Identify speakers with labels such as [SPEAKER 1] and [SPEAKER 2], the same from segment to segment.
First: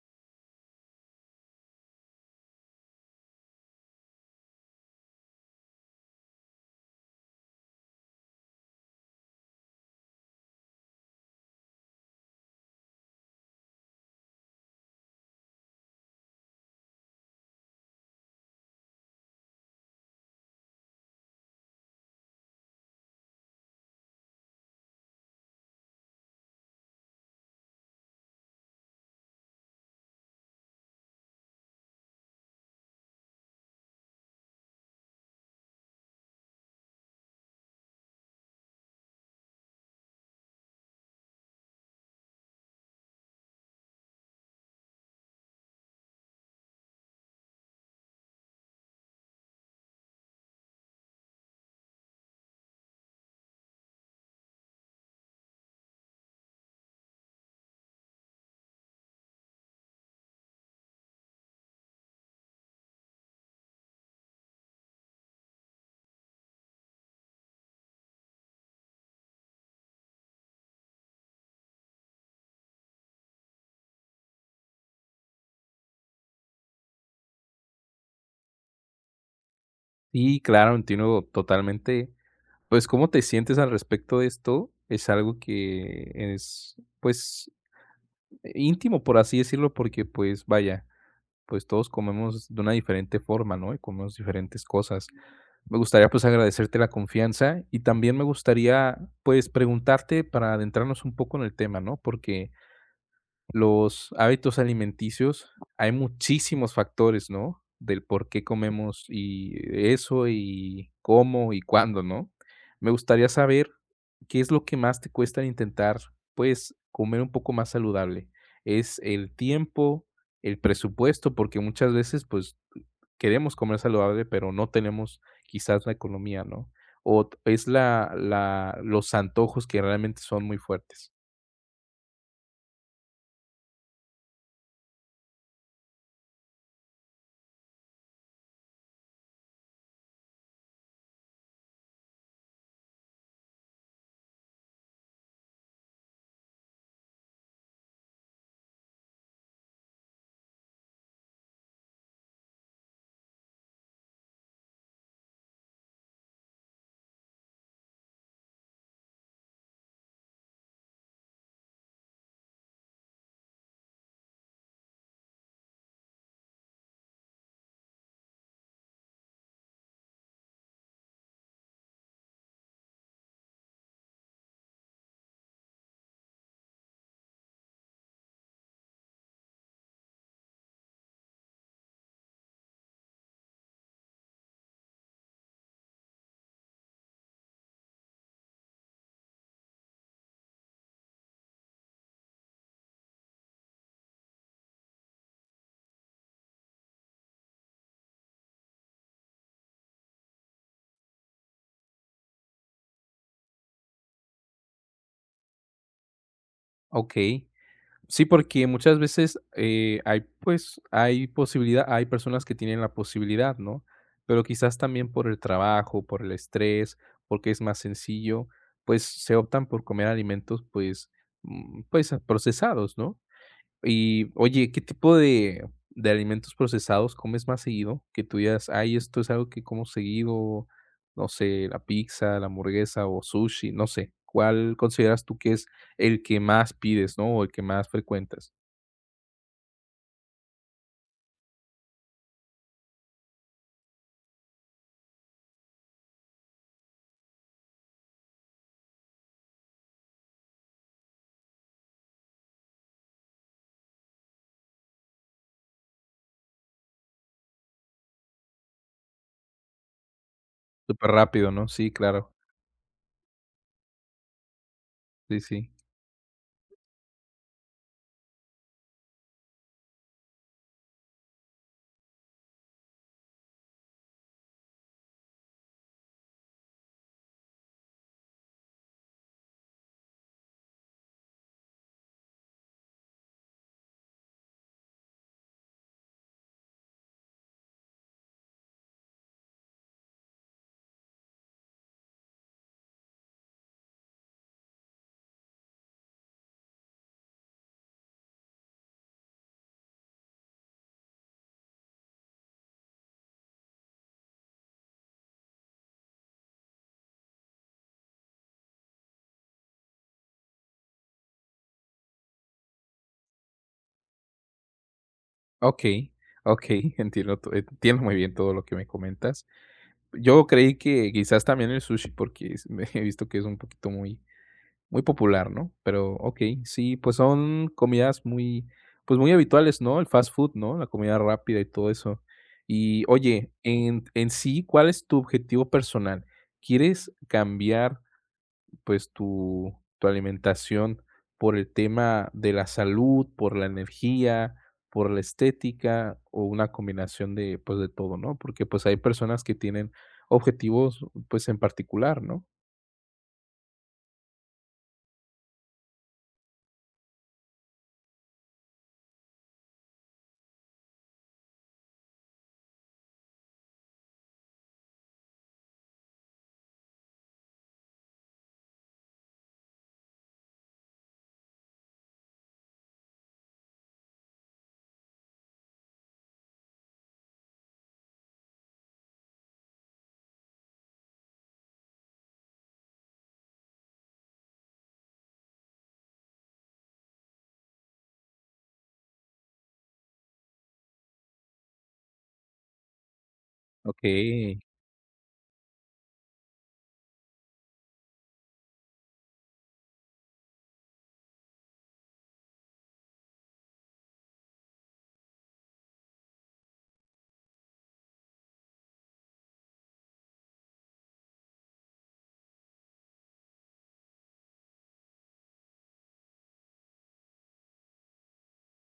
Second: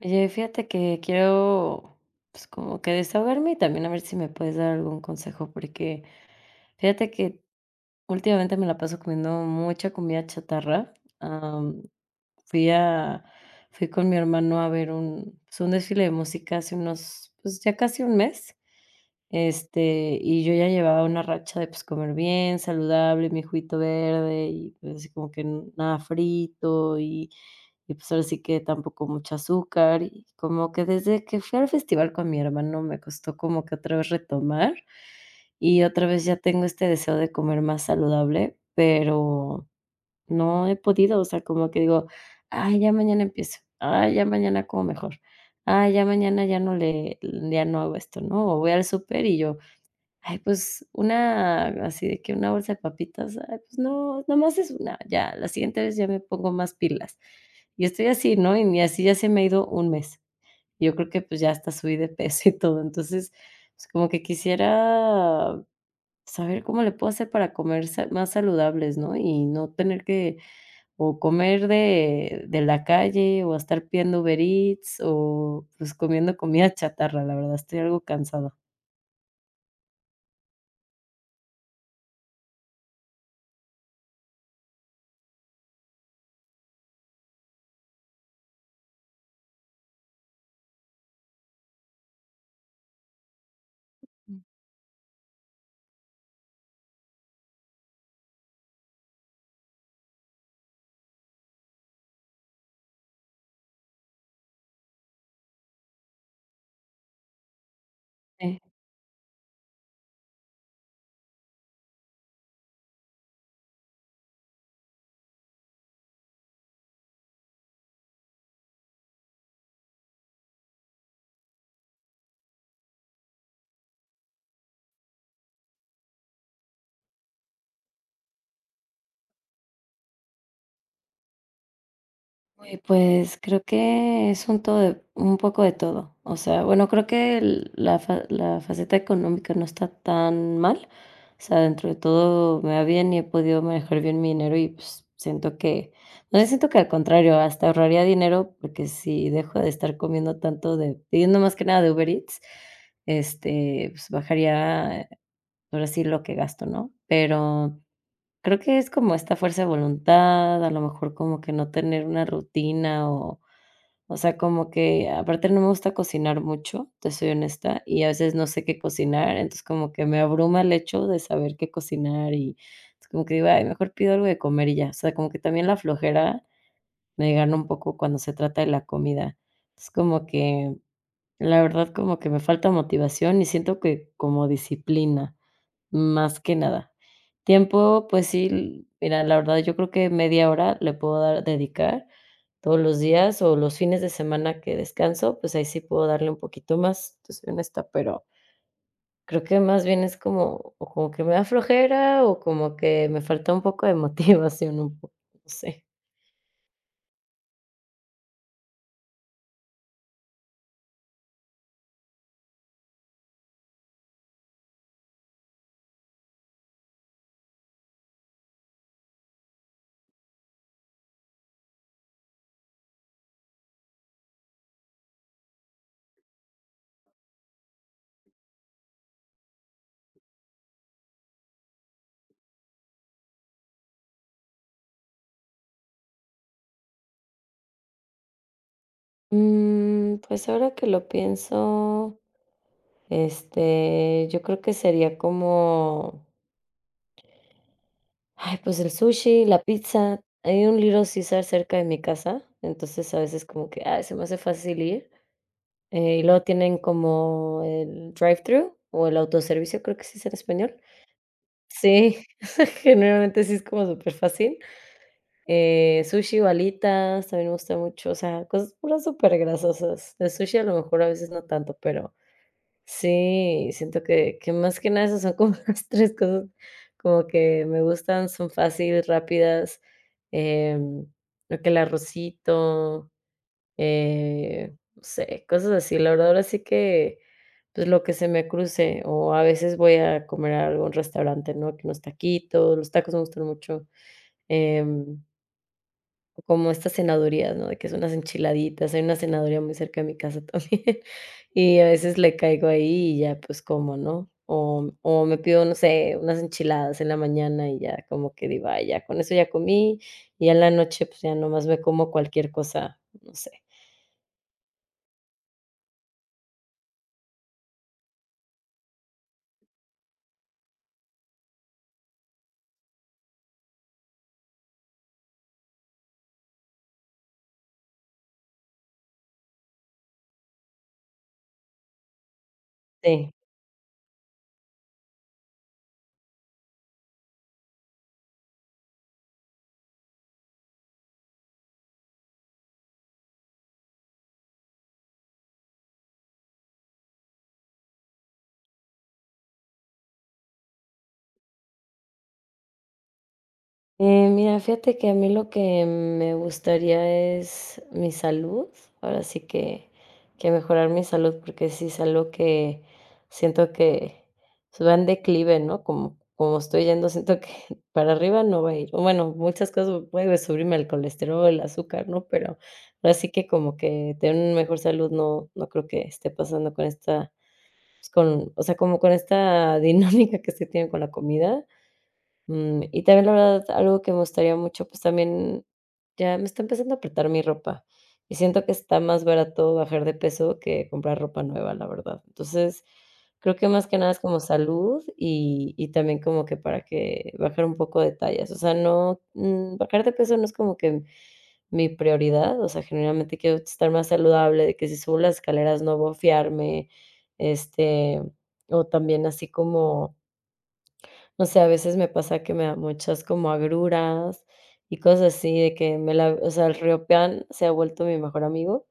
[SPEAKER 1] Oye, fíjate que quiero, pues, como que desahogarme y también a ver si me puedes dar algún consejo, porque fíjate que últimamente me la paso comiendo mucha comida chatarra. Am, fui a, fui con mi hermano a ver un, pues, un desfile de música hace unos, pues ya casi un mes. Este, y yo ya llevaba una racha de, pues, comer bien, saludable, mi juguito verde y, pues, así como que nada frito y, pues, ahora sí que tampoco mucho azúcar, y como que desde que fui al festival con mi hermano me costó como que otra vez retomar, y otra vez ya tengo este deseo de comer más saludable, pero no he podido, o sea, como que digo: "Ay, ya mañana empiezo, ay, ya mañana como mejor, ay, ya mañana ya no le ya no hago esto", ¿no? O voy al súper y yo Ay, pues una así de que una bolsa de papitas, ay, pues no, nomás es una, ya, la siguiente vez ya me pongo más pilas. Y estoy así, ¿no? Y ni así ya se me ha ido un mes. Yo creo que pues ya hasta subí de peso y todo. Entonces, pues como que quisiera saber cómo le puedo hacer para comer más saludables, ¿no? Y no tener que o comer de la calle o estar pidiendo Uber Eats o pues comiendo comida chatarra. La verdad, estoy algo cansada.
[SPEAKER 2] Sí, claro, entiendo totalmente. Pues, ¿cómo te sientes al respecto de esto? Es algo que es, pues, íntimo, por así decirlo, porque, pues, vaya, pues todos comemos de una diferente forma, ¿no? Y comemos diferentes cosas. Me gustaría, pues, agradecerte la confianza y también me gustaría, pues, preguntarte para adentrarnos un poco en el tema, ¿no? Porque los hábitos alimenticios, hay muchísimos factores, ¿no? Del por qué comemos y eso, y cómo y cuándo, ¿no? Me gustaría saber qué es lo que más te cuesta intentar, pues, comer un poco más saludable. ¿Es el tiempo, el presupuesto? Porque muchas veces, pues, queremos comer saludable, pero no tenemos quizás la economía, ¿no? O es la los antojos que realmente son muy fuertes.
[SPEAKER 1] Uy, pues creo que es un poco de todo. O sea, bueno, creo que la faceta económica no está tan mal. O sea, dentro de todo me va bien y he podido manejar bien mi dinero y pues, siento que, no sé, siento que al contrario, hasta ahorraría dinero porque si dejo de estar comiendo tanto pidiendo más que nada de Uber Eats, este, pues bajaría ahora sí lo que gasto, ¿no? Pero creo que es como esta fuerza de voluntad, a lo mejor como que no tener una rutina o sea, como que aparte no me gusta cocinar mucho, te soy honesta, y a veces no sé qué cocinar, entonces como que me abruma el hecho de saber qué cocinar y es como que digo: "Ay, mejor pido algo de comer y ya". O sea, como que también la flojera me gana un poco cuando se trata de la comida. Es como que, la verdad, como que me falta motivación y siento que como disciplina. Más que nada. Tiempo, pues sí, mira, la verdad yo creo que media hora le puedo dar dedicar todos los días o los fines de semana que descanso, pues ahí sí puedo darle un poquito más, te soy honesta, pero creo que más bien es como o como que me da flojera o como que me falta un poco de motivación, un poco, no sé.
[SPEAKER 2] Okey. Sí, porque muchas veces hay, pues, hay posibilidad, hay personas que tienen la posibilidad, ¿no? Pero quizás también por el trabajo, por el estrés, porque es más sencillo, pues se optan por comer alimentos, pues, pues procesados, ¿no? Y oye, ¿qué tipo de alimentos procesados comes más seguido? Que tú digas, ay, esto es algo que como seguido, no sé, la pizza, la hamburguesa o sushi, no sé. ¿Cuál consideras tú que es el que más pides, no? O el que más frecuentas.
[SPEAKER 1] Pues ahora que lo pienso, yo creo que sería como Ay, pues el sushi, la pizza. Hay un Little Caesar cerca de mi casa, entonces a veces como que, ah, se me hace fácil ir. Y luego tienen como el drive-thru o el autoservicio, creo que sí es en español.
[SPEAKER 2] Súper rápido, ¿no? Sí,
[SPEAKER 1] Sí,
[SPEAKER 2] claro.
[SPEAKER 1] generalmente sí es como superfácil.
[SPEAKER 2] Sí, sí.
[SPEAKER 1] Sushi, balitas también me gusta mucho, o sea, cosas puras súper grasosas. De sushi a lo mejor a veces no tanto, pero sí, siento que más que nada esas son como las 3 cosas como que me gustan, son fáciles, rápidas, em, lo que el arrocito, no sé, cosas así. La verdad, ahora sí que, pues, lo que se me cruce, o a veces voy a comer a algún restaurante, ¿no? Que unos taquitos, los tacos me gustan mucho, em o como estas cenadurías, ¿no? De que son unas enchiladitas, hay una cenaduría muy cerca de mi casa también, y a veces le caigo ahí y ya, pues, como, ¿no? O me pido, no sé, unas enchiladas en la mañana y ya como que digo: "Ay, ya con eso ya comí", y ya en la noche, pues, ya nomás me como cualquier cosa, no sé.
[SPEAKER 2] Ok, ok, entiendo, entiendo muy bien todo lo que me comentas. Yo creí que quizás también el sushi, porque he visto que es un poquito muy muy popular, ¿no? Pero, okey, sí, pues son comidas muy, pues, muy habituales, ¿no? El fast food, ¿no? La comida rápida y todo eso. Y,
[SPEAKER 1] Sí.
[SPEAKER 2] oye, en sí, ¿cuál es tu objetivo personal? ¿Quieres cambiar, pues, tu alimentación por el tema de la salud, por la energía, por la estética o una combinación de, pues, de todo, no? Porque, pues, hay personas que tienen objetivos, pues, en particular, ¿no?
[SPEAKER 1] Mira, fíjate que a mí lo que me gustaría es mi salud. Ahora sí que mejorar mi salud, porque sí es algo que siento que va en declive, ¿no? Como, como estoy yendo, siento que para arriba no va a ir. O bueno, muchas cosas puede subirme el colesterol, el azúcar, ¿no? Pero ahora sí que como que tener una mejor salud no, no creo que esté pasando con esta, pues, con, o sea, como con esta dinámica que se tiene con la comida. Y también, la verdad, algo que me gustaría mucho, pues, también ya me está empezando a apretar mi ropa, y siento que está más barato bajar de peso que comprar ropa nueva, la verdad. Entonces, creo que más que nada es como
[SPEAKER 2] Okey,
[SPEAKER 1] salud y también como que para que bajar un poco de tallas. O sea, no, bajar de peso no es como que mi prioridad, o sea, generalmente quiero estar más saludable, de que si subo las escaleras no bofiarme, este, o también así como no sé, a veces me pasa que me da muchas como agruras y cosas así de que me la o sea, el riopean se ha vuelto mi mejor amigo.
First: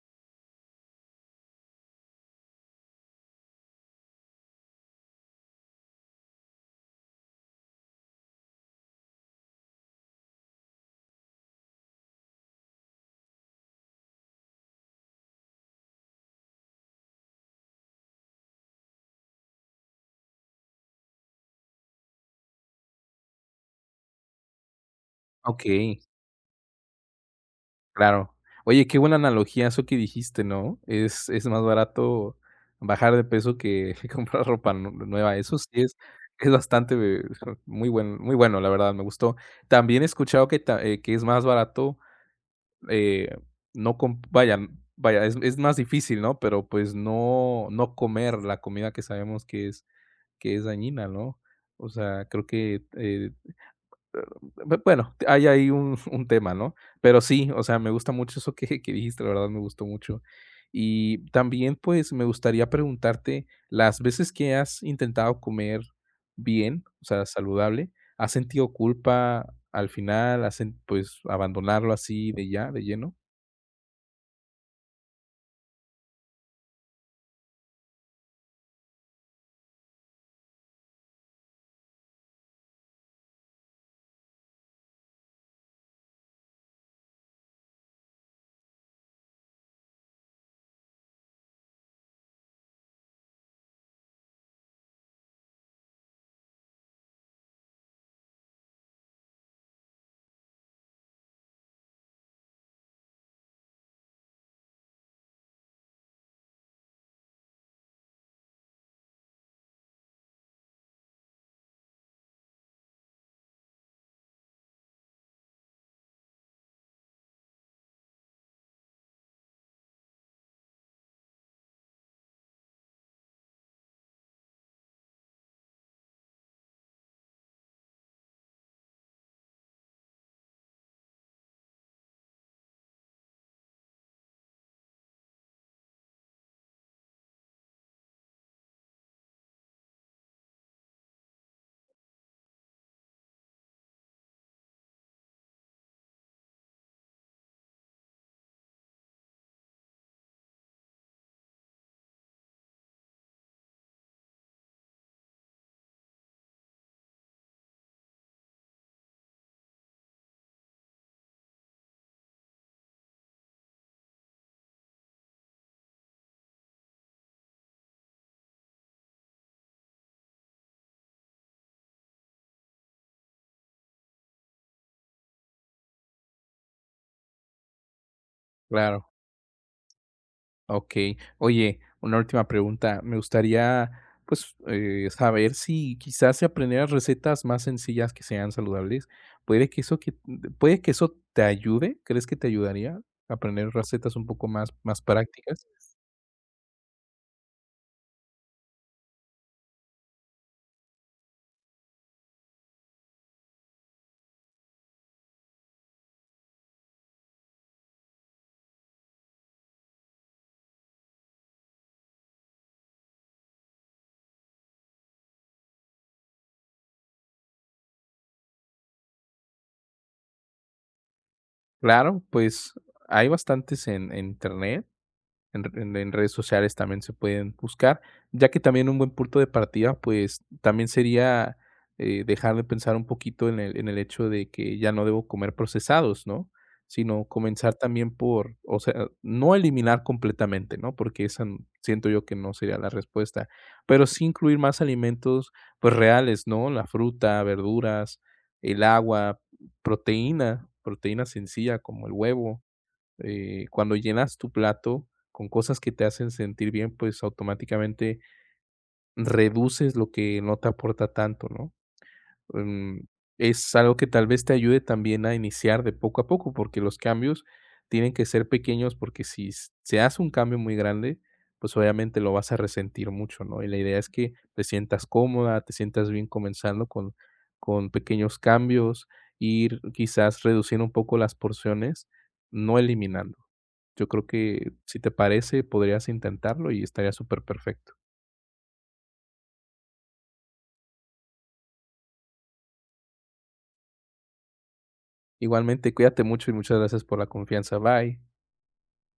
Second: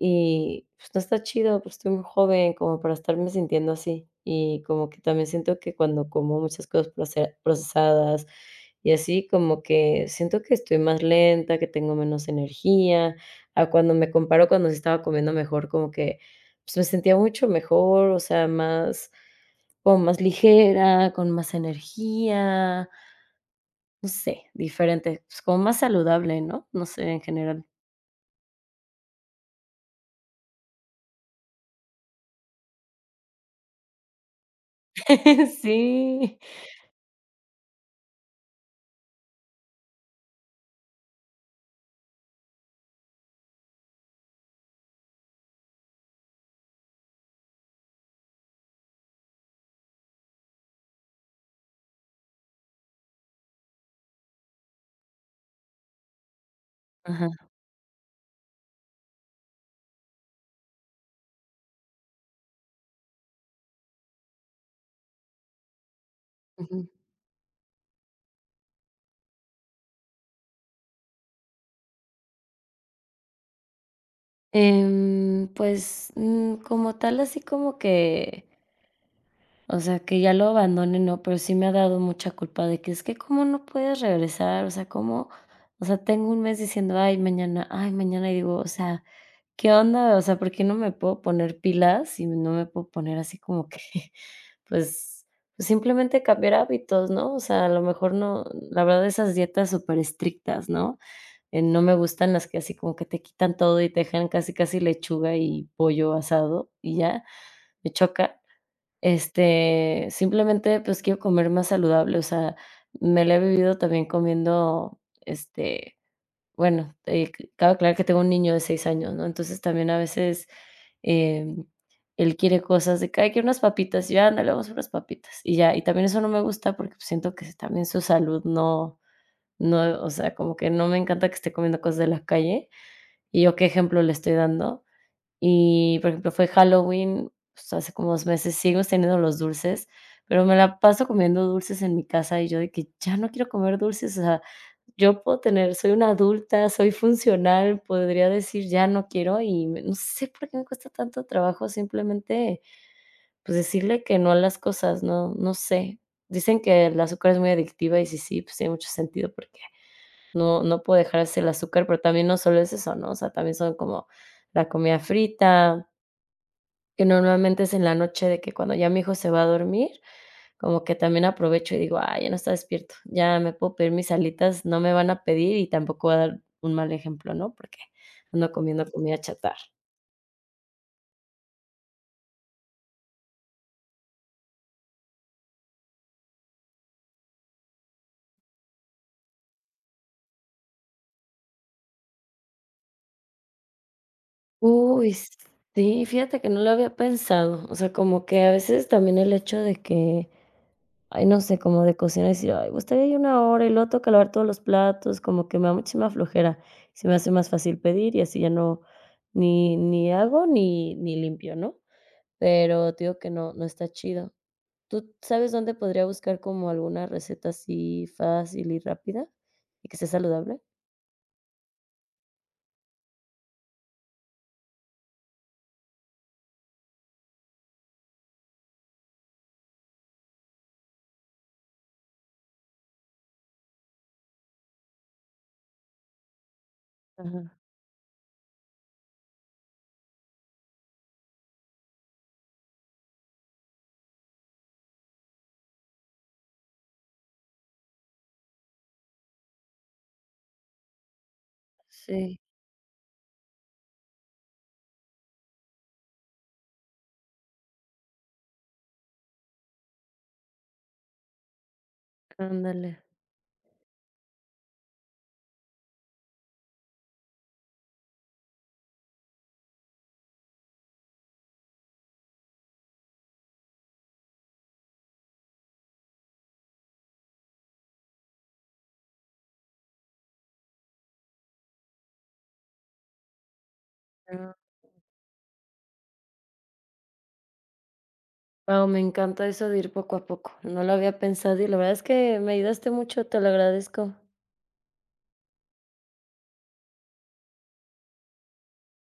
[SPEAKER 1] Y, pues, no está chido, pues, estoy muy joven como para estarme sintiendo así. Y como que también siento que cuando como muchas cosas procesadas y así, como que siento que estoy más lenta, que tengo menos energía, a cuando me comparo cuando sí estaba comiendo mejor, como que, pues, me sentía mucho mejor, o sea, más como más ligera, con más energía, no sé, diferente, pues, como más
[SPEAKER 2] okey.
[SPEAKER 1] saludable, ¿no? No sé, en general.
[SPEAKER 2] Claro. Oye, qué buena analogía eso que dijiste, ¿no? Es más barato bajar de peso que comprar ropa nu nueva. Eso sí
[SPEAKER 1] Sí.
[SPEAKER 2] es bastante muy bueno, la verdad, me gustó. También he escuchado que ta que es más barato, eh, no com vaya, es más difícil, ¿no? Pero, pues, no comer la comida que sabemos que es dañina, ¿no? O sea, creo que, bueno, hay ahí un un tema, ¿no? Pero
[SPEAKER 1] Ajá.
[SPEAKER 2] sí, o sea, me gusta mucho eso que dijiste, la verdad me gustó mucho. Y también, pues, me gustaría preguntarte, las veces que has intentado comer bien, o sea, saludable, ¿has sentido culpa al final? ¿Has sen pues, abandonarlo así de ya, de lleno?
[SPEAKER 1] Pues, como tal, así como que, o sea, que ya lo abandone, no, pero sí me ha dado mucha culpa de que es que cómo no puedes regresar, o sea, cómo, o sea, tengo un mes diciendo, ay, mañana, y digo, o sea, ¿qué onda? O sea, ¿por qué no me puedo poner pilas y no me puedo poner así como que, pues, pues simplemente cambiar hábitos, ¿no? O sea, a lo mejor no, la verdad, esas dietas súper estrictas, ¿no? No me gustan las que así como que te quitan todo y te dejan casi, casi lechuga y pollo asado y ya, me choca. Este, simplemente, pues, quiero comer más saludable, o sea, me la he vivido también comiendo, este, bueno, c cabe aclarar que tengo un niño de 6 años, ¿no? Entonces, también a veces, em, él quiere cosas de que: "Ay, quiero unas papitas", y yo: "Ándale, vamos por unas papitas", y ya. Y también eso no me gusta porque, pues, siento que también su salud no, o sea, como que no me encanta que esté comiendo cosas de la calle y yo qué ejemplo le estoy dando. Y, por ejemplo, fue Halloween, pues, hace como 2 meses, sigo teniendo los dulces, pero me la paso comiendo dulces en mi casa, y yo de que ya no quiero comer dulces, o sea, yo puedo tener soy una adulta, soy funcional, podría decir: "Ya no quiero", y me- no sé por qué me cuesta tanto trabajo simplemente, pues, decirle que no a las cosas, no no sé. Dicen que el azúcar es muy adictiva, y sí, sí, pues, tiene mucho sentido porque no puedo dejarse el azúcar, pero también no solo es eso, ¿no? O sea, también son como la comida frita, que normalmente es en la noche de que cuando ya mi hijo se va a dormir, como que también aprovecho y digo: "Ay, ya no está despierto, ya me puedo pedir mis alitas, no me van a pedir y tampoco voy a dar un mal ejemplo", ¿no? Porque ando comiendo
[SPEAKER 2] Claro.
[SPEAKER 1] comida chatarra.
[SPEAKER 2] Okey. Oye, una última pregunta. Me gustaría, pues, saber si quizás si aprendieras recetas más sencillas que sean saludables, ¿puede que eso que ¿puede que eso te ayude? ¿Crees que te ayudaría a aprender recetas un poco más
[SPEAKER 1] Uy,
[SPEAKER 2] prácticas?
[SPEAKER 1] sí, fíjate que no lo había pensado, o sea, como que a veces también el hecho de que Ay, no sé, como de cocinar, y decir: "Ay, gustaría ir una hora", y luego toca lavar todos los platos, como que me da muchísima flojera. Se me hace más fácil pedir y así ya no ni hago ni limpio, ¿no? Pero te digo que no, no está chido. ¿Tú sabes dónde podría buscar como alguna receta así fácil y rápida y que sea saludable?
[SPEAKER 2] Claro, pues, hay bastantes en Internet, en redes sociales también se pueden buscar, ya que también un buen punto de partida, pues también sería dejar de pensar un poquito en en el hecho de que ya no debo comer procesados, ¿no? Sino
[SPEAKER 1] Ajá.
[SPEAKER 2] comenzar también por, o sea, no eliminar completamente, ¿no? Porque esa siento yo que no sería la respuesta, pero sí incluir más alimentos, pues reales, ¿no? La fruta, verduras, el agua, proteína, proteína sencilla como el
[SPEAKER 1] Sí,
[SPEAKER 2] huevo. Cuando llenas tu plato con cosas que te hacen sentir bien, pues automáticamente reduces lo que no te aporta tanto, ¿no?
[SPEAKER 1] ándale.
[SPEAKER 2] Mm, es algo que tal vez te ayude también a iniciar de poco a poco, porque los cambios tienen que ser pequeños, porque si se hace un cambio muy grande, pues obviamente lo vas a resentir mucho, ¿no? Y la idea es que te sientas cómoda, te sientas bien comenzando con pequeños cambios, ir quizás reduciendo un poco las porciones, no eliminando. Yo creo
[SPEAKER 1] Ah,
[SPEAKER 2] que, si te parece, podrías intentarlo y estaría súper perfecto.
[SPEAKER 1] wao, me encanta eso de ir poco a poco. No lo había pensado y la verdad es que me ayudaste mucho, te lo agradezco.
[SPEAKER 2] Igualmente, cuídate mucho y muchas gracias por la confianza. Bye.